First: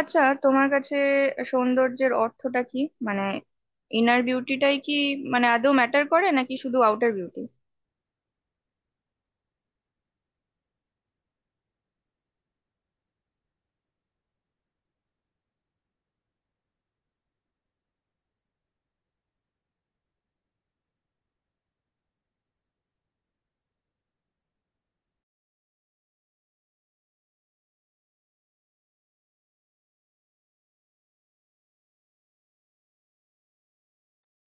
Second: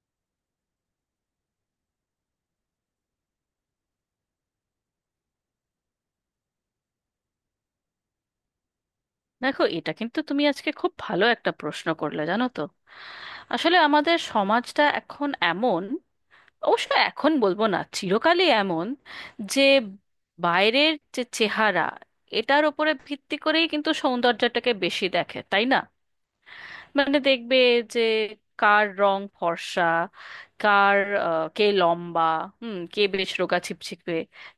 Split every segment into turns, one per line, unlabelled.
আচ্ছা, তোমার কাছে সৌন্দর্যের অর্থটা কি? মানে ইনার বিউটিটাই কি? মানে আদৌ ম্যাটার করে নাকি শুধু আউটার বিউটি?
দেখো, এটা কিন্তু তুমি আজকে খুব ভালো একটা প্রশ্ন করলে, জানো তো। আসলে আমাদের সমাজটা এখন এমন, অবশ্য এখন বলবো না, চিরকালই এমন যে বাইরের যে চেহারা, এটার উপরে ভিত্তি করেই কিন্তু সৌন্দর্যটাকে বেশি দেখে, তাই না? দেখবে যে কার রং ফর্সা, কার কে লম্বা, হুম, কে বেশ রোগা ছিপছিপে,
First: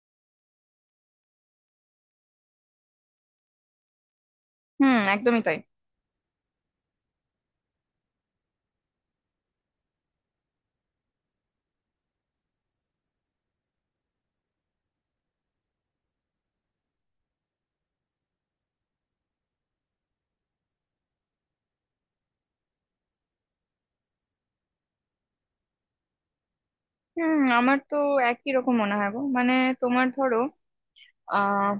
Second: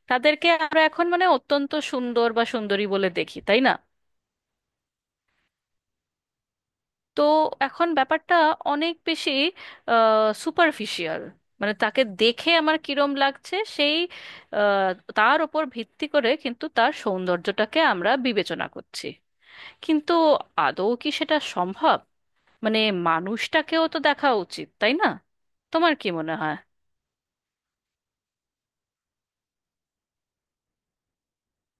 তাদেরকে আমরা এখন অত্যন্ত সুন্দর বা সুন্দরী বলে দেখি, তাই না?
হুম, একদমই তাই।
তো এখন ব্যাপারটা অনেক বেশি সুপারফিশিয়াল। তাকে দেখে আমার কিরম লাগছে, সেই আহ, তার ওপর ভিত্তি করে কিন্তু তার সৌন্দর্যটাকে আমরা বিবেচনা করছি। কিন্তু আদৌ কি সেটা সম্ভব? মানে মানুষটাকেও তো দেখা উচিত, তাই না? তোমার কি মনে হয়?
হুম, আমার তো একই রকম মনে হয় গো। মানে তোমার ধরো, আহ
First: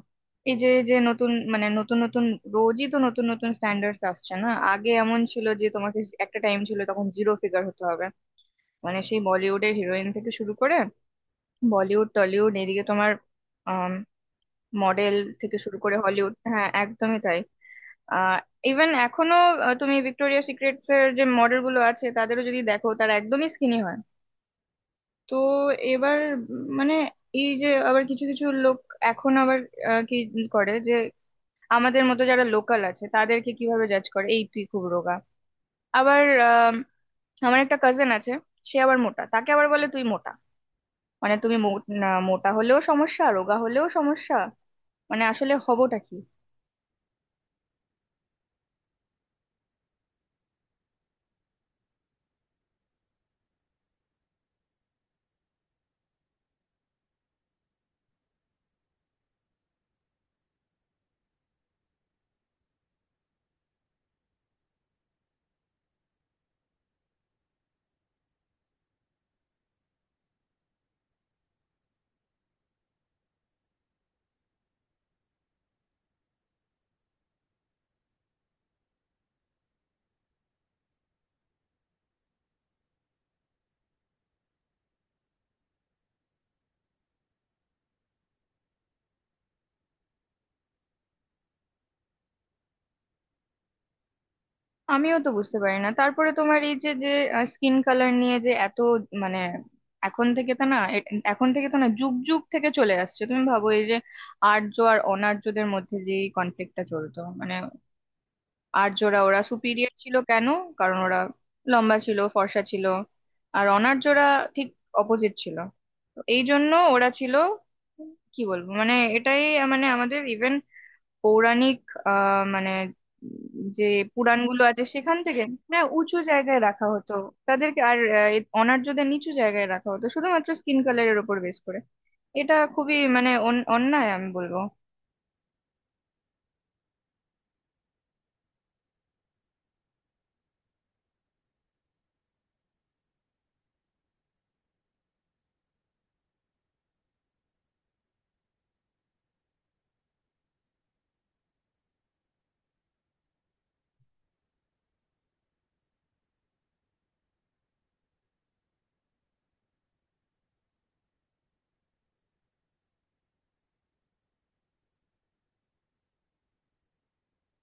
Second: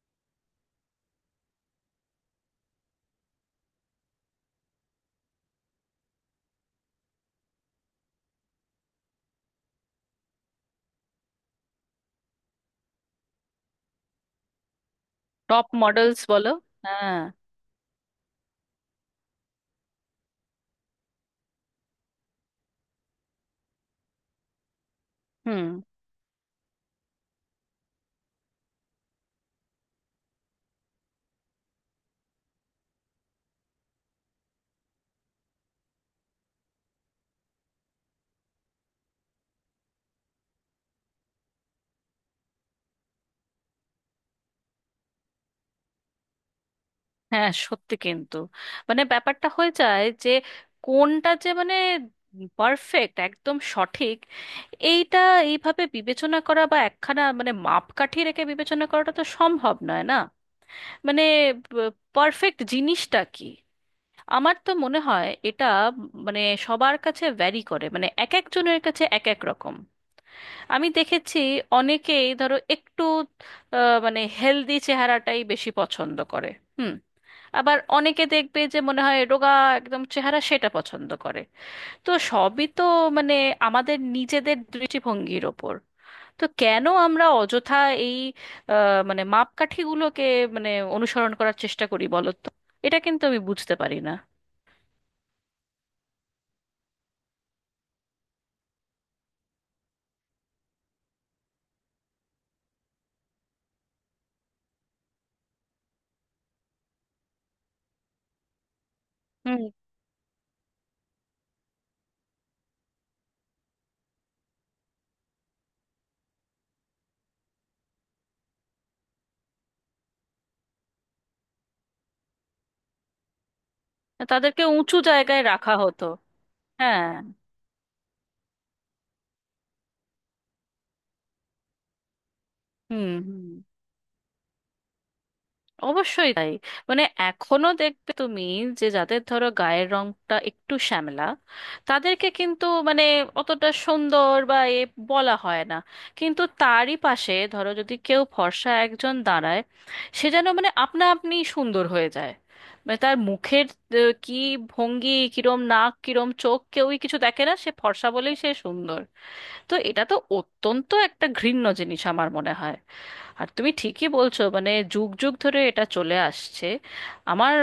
এই যে যে নতুন, মানে নতুন নতুন, রোজই তো নতুন নতুন স্ট্যান্ডার্ডস আসছে না। আগে এমন ছিল যে তোমাকে, একটা টাইম ছিল তখন জিরো ফিগার হতে হবে। মানে সেই বলিউডের হিরোইন থেকে শুরু করে বলিউড, টলিউড, এদিকে তোমার মডেল থেকে
টপ
শুরু করে
মডেলস
হলিউড।
বলো,
হ্যাঁ, একদমই
হ্যাঁ।
তাই। আহ ইভেন এখনো তুমি ভিক্টোরিয়া সিক্রেটস এর যে মডেল গুলো আছে তাদেরও যদি দেখো, তারা একদমই স্কিনি হয়। তো
হুম।
এবার মানে এই যে আবার কিছু কিছু লোক এখন আবার কি করে যে, আমাদের মতো যারা লোকাল আছে তাদেরকে কিভাবে জাজ করে, এই তুই খুব রোগা। আবার আমার একটা কাজিন আছে, সে আবার মোটা, তাকে আবার বলে তুই মোটা। মানে না, মোটা হলেও সমস্যা, রোগা হলেও সমস্যা। মানে আসলে হবটা কি?
হ্যাঁ সত্যি, কিন্তু ব্যাপারটা হয়ে যায় যে কোনটা যে পারফেক্ট, একদম সঠিক, এইটা এইভাবে বিবেচনা করা বা একখানা মাপকাঠি রেখে বিবেচনা করাটা তো সম্ভব নয়, না? মানে পারফেক্ট জিনিসটা কি? আমার তো মনে হয় এটা মানে সবার কাছে ভ্যারি করে, এক একজনের কাছে এক এক রকম। আমি দেখেছি অনেকেই ধরো একটু হেলদি চেহারাটাই বেশি পছন্দ করে। হুম। আবার অনেকে দেখবে যে মনে হয় রোগা একদম চেহারা সেটা পছন্দ করে। তো সবই তো মানে আমাদের নিজেদের দৃষ্টিভঙ্গির ওপর। তো কেন আমরা অযথা এই মাপকাঠিগুলোকে মানে অনুসরণ করার চেষ্টা করি বলো তো? এটা কিন্তু আমি বুঝতে পারি না।
আমিও তো বুঝতে পারি না। তারপরে তোমার এই যে যে স্কিন কালার নিয়ে যে এত, মানে এখন থেকে তো না এ- এখন থেকে তো না, যুগ যুগ থেকে চলে আসছে। তুমি ভাবো এই যে আর্য আর অনার্যদের মধ্যে যে কনফ্লিক্টটা চলতো, মানে আর্যরা, ওরা
হুম।
সুপিরিয়র ছিল কেন? কারণ ওরা লম্বা ছিল, ফর্সা ছিল, আর অনার্যরা ঠিক অপোজিট ছিল। তো এই জন্য ওরা ছিল, কি বলবো, মানে এটাই। মানে আমাদের ইভেন পৌরাণিক, মানে যে পুরাণগুলো
তাদেরকে
আছে
উঁচু
সেখান
জায়গায়
থেকে।
রাখা
না,
হতো।
উঁচু জায়গায় রাখা
হ্যাঁ।
হতো তাদেরকে, আর অনার্যদের নিচু জায়গায় রাখা হতো শুধুমাত্র স্কিন কালারের উপর বেস করে। এটা খুবই
হুম
মানে
হুম,
অন্যায় আমি বলবো।
অবশ্যই তাই। মানে এখনো দেখবে তুমি, যে যাদের ধরো গায়ের রংটা একটু শ্যামলা, তাদেরকে কিন্তু অতটা সুন্দর বা এ বলা হয় না। কিন্তু তারই পাশে ধরো যদি কেউ ফর্সা একজন দাঁড়ায়, সে যেন আপনা আপনি সুন্দর হয়ে যায়। তার মুখের কি ভঙ্গি কিরম, নাক কিরম, চোখ, কেউই কিছু দেখে না, সে ফর্সা বলেই সে সুন্দর। তো এটা তো অত্যন্ত একটা ঘৃণ্য জিনিস আমার মনে হয়। আর তুমি ঠিকই বলছো, যুগ যুগ ধরে এটা চলে আসছে। আমার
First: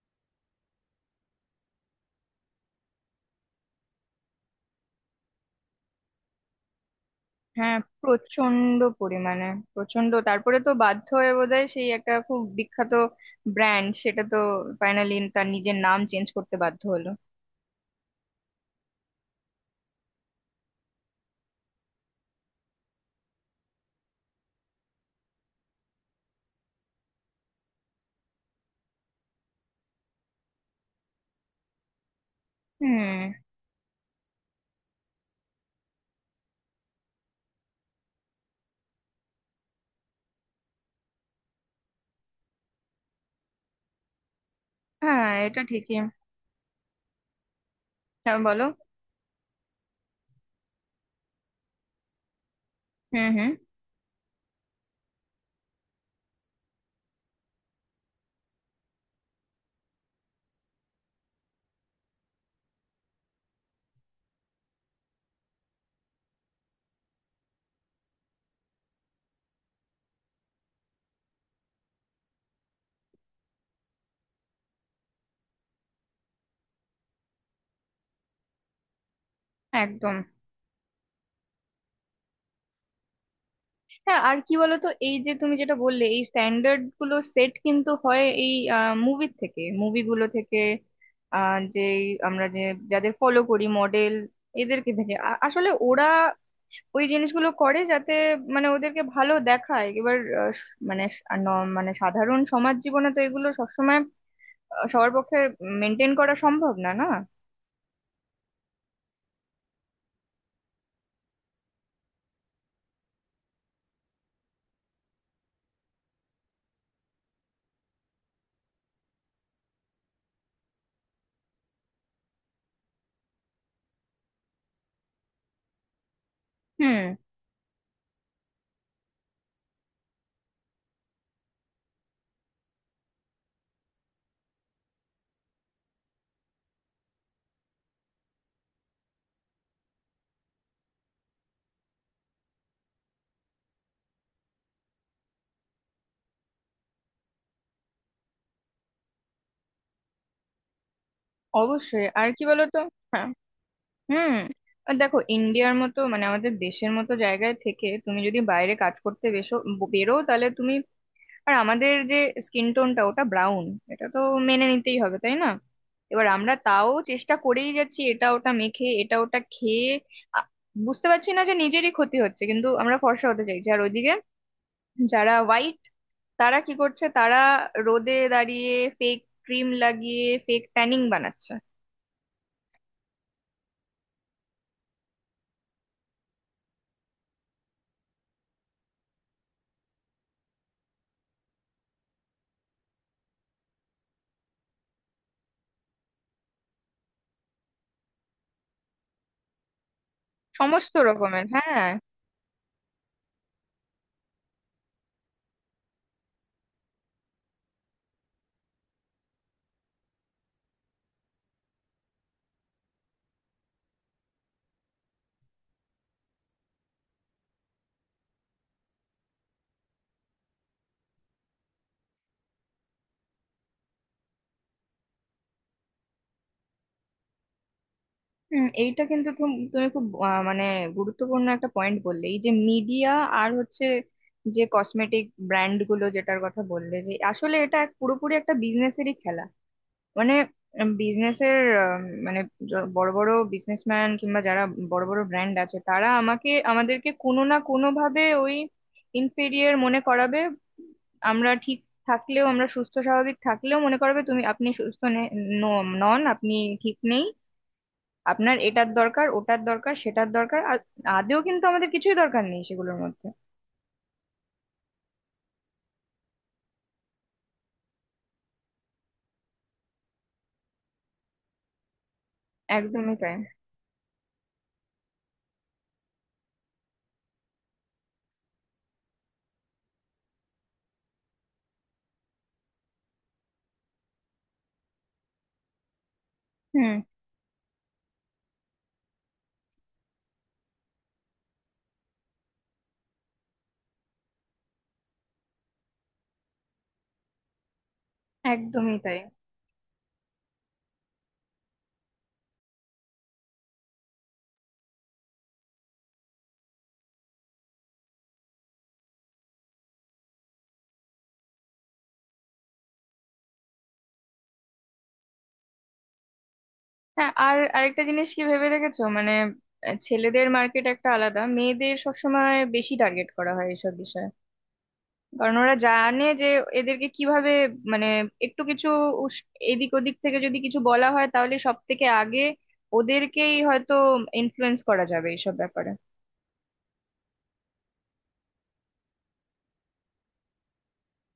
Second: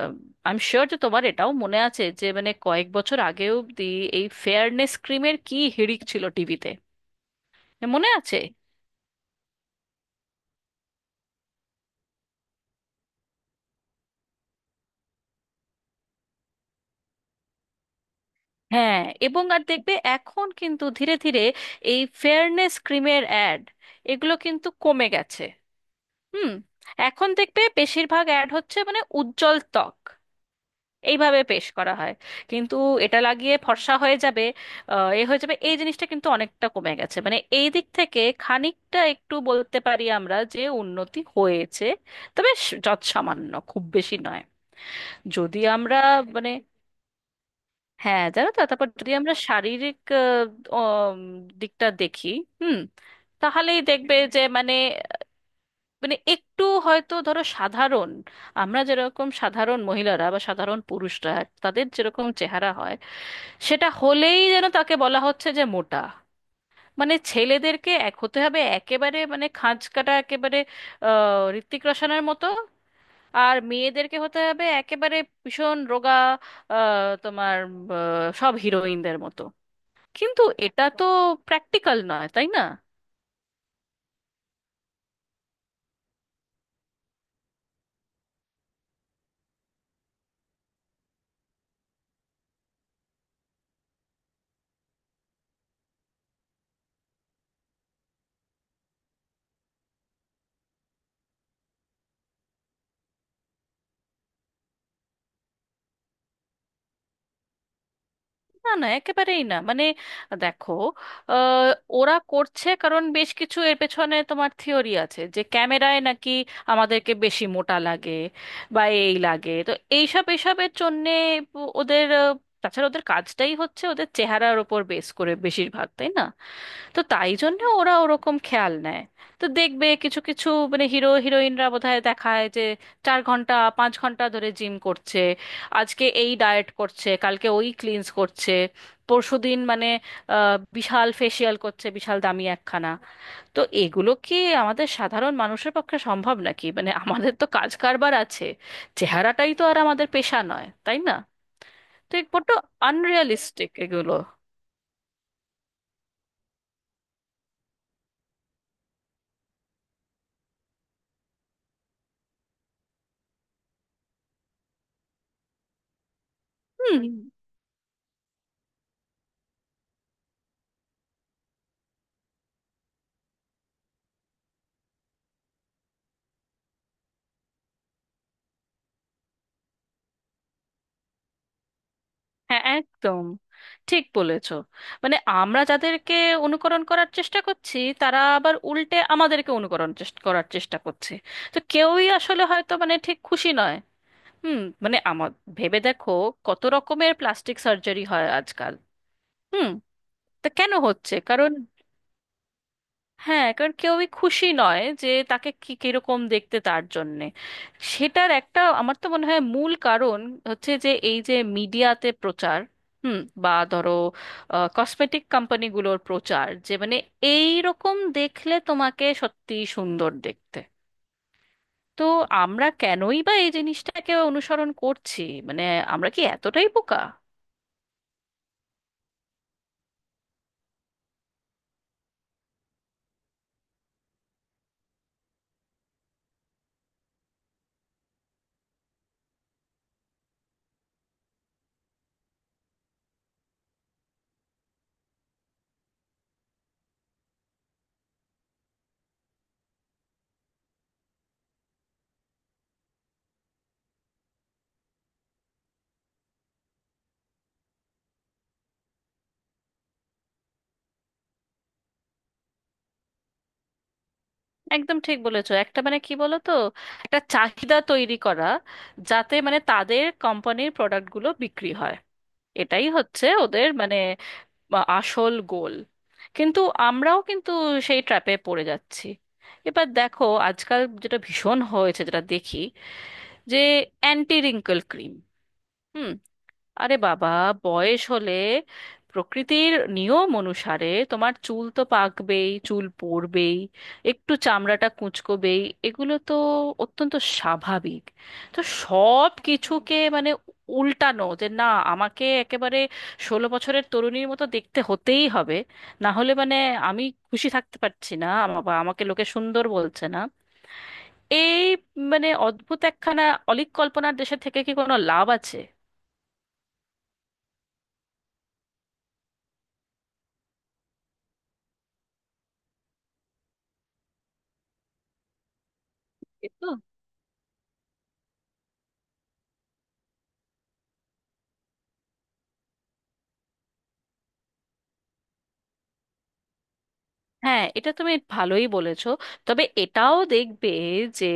আই এম শিওর যে তোমার এটাও মনে আছে যে কয়েক বছর আগে অবধি এই ফেয়ারনেস ক্রিমের কি হিড়িক ছিল টিভিতে,
হ্যাঁ,
মনে আছে?
প্রচন্ড পরিমাণে। প্রচন্ড, তারপরে তো বাধ্য হয়ে বোধহয় সেই একটা খুব বিখ্যাত ব্র্যান্ড, সেটা তো ফাইনালি তার নিজের নাম চেঞ্জ করতে বাধ্য হলো।
হ্যাঁ। এবং আর দেখবে এখন কিন্তু ধীরে ধীরে এই ফেয়ারনেস ক্রিমের অ্যাড, এগুলো কিন্তু কমে গেছে। হুম। এখন দেখবে বেশিরভাগ অ্যাড হচ্ছে উজ্জ্বল ত্বক এইভাবে পেশ করা হয়। কিন্তু এটা
হুম।
লাগিয়ে ফর্সা হয়ে যাবে, এ হয়ে যাবে, এই জিনিসটা কিন্তু অনেকটা কমে গেছে। এই দিক থেকে খানিকটা একটু বলতে পারি আমরা যে উন্নতি হয়েছে, তবে যৎসামান্য, খুব বেশি নয়।
হ্যাঁ,
যদি
এটা ঠিকই।
আমরা মানে হ্যাঁ
হ্যাঁ
জানো তো,
বলো।
তারপর যদি আমরা শারীরিক উম, দিকটা দেখি, হুম,
হুম হুম।
তাহলেই দেখবে যে মানে মানে একটু হয়তো ধরো সাধারণ, আমরা যেরকম সাধারণ মহিলারা বা সাধারণ পুরুষরা, তাদের যেরকম চেহারা হয়, সেটা হলেই যেন তাকে বলা হচ্ছে যে মোটা। ছেলেদেরকে এক হতে হবে একেবারে, খাঁজ কাটা একেবারে ঋত্বিক রোশনের মতো। আর মেয়েদেরকে হতে হবে একেবারে ভীষণ রোগা, আহ, তোমার সব হিরোইনদের মতো।
একদম।
কিন্তু এটা তো প্র্যাকটিক্যাল নয়, তাই না?
হ্যাঁ, আর কি বলতো, এই যে তুমি যেটা বললে, এই স্ট্যান্ডার্ড গুলো সেট কিন্তু হয় এই মুভির থেকে মুভিগুলো থেকে, যে আমরা যে যাদের ফলো করি, মডেল এদেরকে থেকে, আসলে ওরা ওই জিনিসগুলো করে যাতে মানে ওদেরকে ভালো দেখায়। এবার আহ, স- মানে স- আর ন- মানে সাধারণ সমাজ জীবনে তো এগুলো সবসময় সবার পক্ষে মেনটেন করা সম্ভব না না।
না না, একেবারেই না। দেখো, আহ, ওরা করছে কারণ বেশ কিছু এর পেছনে তোমার থিওরি আছে যে ক্যামেরায় নাকি আমাদেরকে বেশি মোটা লাগে বা এই লাগে, তো এইসব এসবের জন্যে ওদের তাছাড়া ওদের কাজটাই হচ্ছে ওদের চেহারার ওপর বেস করে বেশিরভাগ, তাই না? তো
হুম।
তাই জন্য ওরা ওরকম খেয়াল নেয়। তো দেখবে কিছু কিছু হিরো হিরোইনরা বোধহয় দেখায় যে 4 ঘন্টা 5 ঘন্টা ধরে জিম করছে, আজকে এই ডায়েট করছে, কালকে ওই ক্লিনস করছে, পরশুদিন বিশাল ফেসিয়াল করছে, বিশাল দামি একখানা। তো এগুলো কি আমাদের সাধারণ মানুষের পক্ষে সম্ভব নাকি? আমাদের তো কাজ কারবার আছে, চেহারাটাই তো আর আমাদের পেশা নয়, তাই না?
অবশ্যই,
তো এক
আর কি
বড্ড
বলতো। হ্যাঁ,
আনরিয়ালিস্টিক এগুলো।
হুম। আর দেখো ইন্ডিয়ার মতো, মানে আমাদের দেশের মতো জায়গায় থেকে তুমি যদি বাইরে কাজ করতে বেরো, তাহলে তুমি, আর আমাদের যে স্কিন টোনটা, ওটা ব্রাউন। এটা তো মেনে নিতেই হবে তাই না। এবার আমরা তাও
হুম।
চেষ্টা করেই যাচ্ছি এটা ওটা মেখে, এটা ওটা খেয়ে। আ- বুঝতে পারছি না যে নিজেরই ক্ষতি হচ্ছে, কিন্তু আমরা ফর্সা হতে চাইছি। আর ওইদিকে যারা হোয়াইট, তারা কি করছে? তারা রোদে দাঁড়িয়ে ফেক ক্রিম লাগিয়ে ফেক ট্যানিং বানাচ্ছে।
হ্যাঁ একদম ঠিক বলেছো। আমরা যাদেরকে অনুকরণ করার চেষ্টা করছি, তারা আবার উল্টে আমাদেরকে অনুকরণ চেষ্টা করার চেষ্টা করছে। তো কেউই আসলে হয়তো ঠিক খুশি নয়। হুম। মানে আমার ভেবে দেখো কত রকমের প্লাস্টিক সার্জারি হয় আজকাল। হুম। তা কেন
সমস্ত
হচ্ছে?
রকমের,
কারণ,
হ্যাঁ।
হ্যাঁ কারণ কেউই খুশি নয় যে তাকে কি কিরকম দেখতে, তার জন্যে। সেটার একটা আমার তো মনে হয় মূল কারণ হচ্ছে যে এই যে মিডিয়াতে প্রচার, হুম, বা ধরো কসমেটিক কোম্পানিগুলোর প্রচার যে এই রকম দেখলে তোমাকে সত্যি সুন্দর দেখতে। তো আমরা কেনই বা এই জিনিসটাকে অনুসরণ করছি? মানে আমরা কি এতটাই বোকা?
হুম, এইটা কিন্তু তুমি খুব মানে গুরুত্বপূর্ণ একটা পয়েন্ট বললে, এই যে মিডিয়া, আর হচ্ছে যে কসমেটিক ব্র্যান্ড গুলো যেটার কথা বললে, যে আসলে এটা পুরোপুরি একটা বিজনেসেরই খেলা। মানে বিজনেসের, মানে বড় বড় বিজনেসম্যান কিংবা যারা বড় বড় ব্র্যান্ড আছে, তারা আমাদেরকে কোনো না কোনো ভাবে ওই ইনফেরিয়ার মনে করাবে। আমরা ঠিক থাকলেও, আমরা সুস্থ স্বাভাবিক থাকলেও মনে করাবে আপনি সুস্থ নন, আপনি ঠিক নেই। আপনার এটার দরকার, ওটার দরকার, সেটার দরকার। আর আদেও কিন্তু আমাদের কিছুই দরকার নেই সেগুলোর মধ্যে।
একদম ঠিক বলেছো। একটা কি বলো তো, একটা চাহিদা তৈরি করা যাতে তাদের কোম্পানির প্রোডাক্টগুলো বিক্রি হয়। এটাই
একদমই
হচ্ছে
তাই।
ওদের আসল গোল। কিন্তু আমরাও কিন্তু সেই ট্র্যাপে পড়ে যাচ্ছি। এবার দেখো আজকাল যেটা ভীষণ হয়েছে যেটা দেখি, যে অ্যান্টি রিঙ্কল ক্রিম। আরে
হুম,
বাবা, বয়স হলে প্রকৃতির নিয়ম অনুসারে তোমার চুল তো পাকবেই, চুল পড়বেই, একটু চামড়াটা কুঁচকোবেই। এগুলো তো অত্যন্ত স্বাভাবিক। তো
একদমই তাই।
সব কিছুকে উল্টানো, যে না, আমাকে একেবারে 16 বছরের তরুণীর মতো দেখতে হতেই হবে, না হলে আমি খুশি থাকতে পারছি না, বা আমাকে লোকে সুন্দর বলছে না, এই অদ্ভুত একখানা অলীক কল্পনার দেশে থেকে কি কোনো লাভ আছে?
হ্যাঁ, আর আরেকটা জিনিস কি ভেবে দেখেছো? মানে ছেলেদের মার্কেট একটা আলাদা, মেয়েদের সবসময় বেশি টার্গেট করা হয় এইসব বিষয়ে। কারণ ওরা জানে যে
এ তো,
এদেরকে কিভাবে, মানে একটু কিছু এদিক ওদিক থেকে যদি কিছু বলা হয়, তাহলে সব থেকে আগে ওদেরকেই হয়তো ইনফ্লুয়েন্স করা যাবে এইসব ব্যাপারে।
হ্যাঁ এটা তুমি ভালোই বলেছো। তবে এটাও দেখবে যে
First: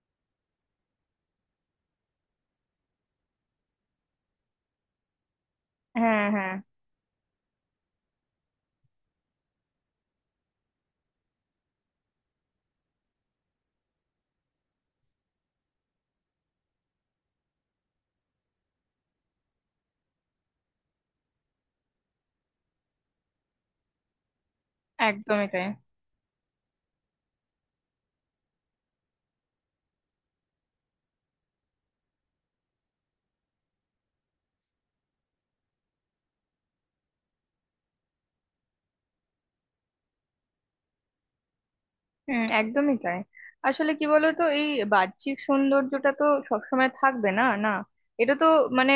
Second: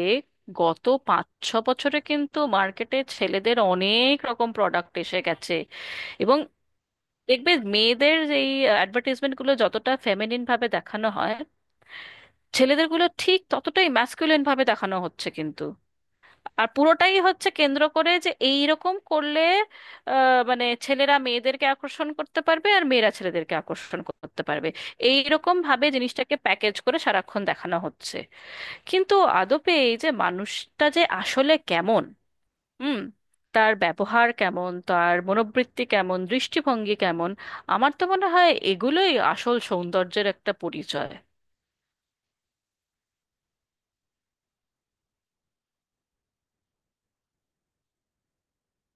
গত 5-6 বছরে কিন্তু মার্কেটে ছেলেদের অনেক রকম প্রোডাক্ট এসে গেছে।
হ্যাঁ
এবং
হ্যাঁ।
দেখবে মেয়েদের এই অ্যাডভার্টাইজমেন্ট গুলো যতটা ফেমিনিন ভাবে দেখানো হয়, ছেলেদের গুলো ঠিক ততটাই ম্যাস্কুলিন ভাবে দেখানো হচ্ছে কিন্তু। আর পুরোটাই হচ্ছে কেন্দ্র করে যে এই রকম করলে আহ, মানে ছেলেরা মেয়েদেরকে আকর্ষণ করতে পারবে আর মেয়েরা ছেলেদেরকে আকর্ষণ করতে পারবে। এই
একদমই
রকম
তাই।
ভাবে জিনিসটাকে প্যাকেজ করে সারাক্ষণ দেখানো হচ্ছে। কিন্তু আদপে এই যে মানুষটা যে আসলে কেমন, হুম, তার ব্যবহার কেমন, তার মনোবৃত্তি কেমন, দৃষ্টিভঙ্গি কেমন, আমার তো মনে হয় এগুলোই আসল সৌন্দর্যের একটা পরিচয়।
হুম, একদমই তাই। আসলে কি বলতো, এই বাহ্যিক সৌন্দর্যটা তো সবসময় থাকবে না না। এটা তো মানে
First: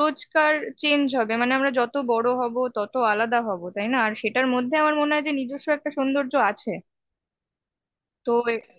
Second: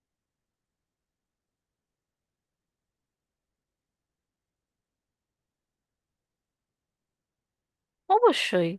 রোজকার চেঞ্জ হবে, মানে আমরা যত বড় হব তত আলাদা হব তাই না? আর সেটার মধ্যে আমার মনে হয় যে নিজস্ব একটা সৌন্দর্য আছে। তো।
অবশ্যই।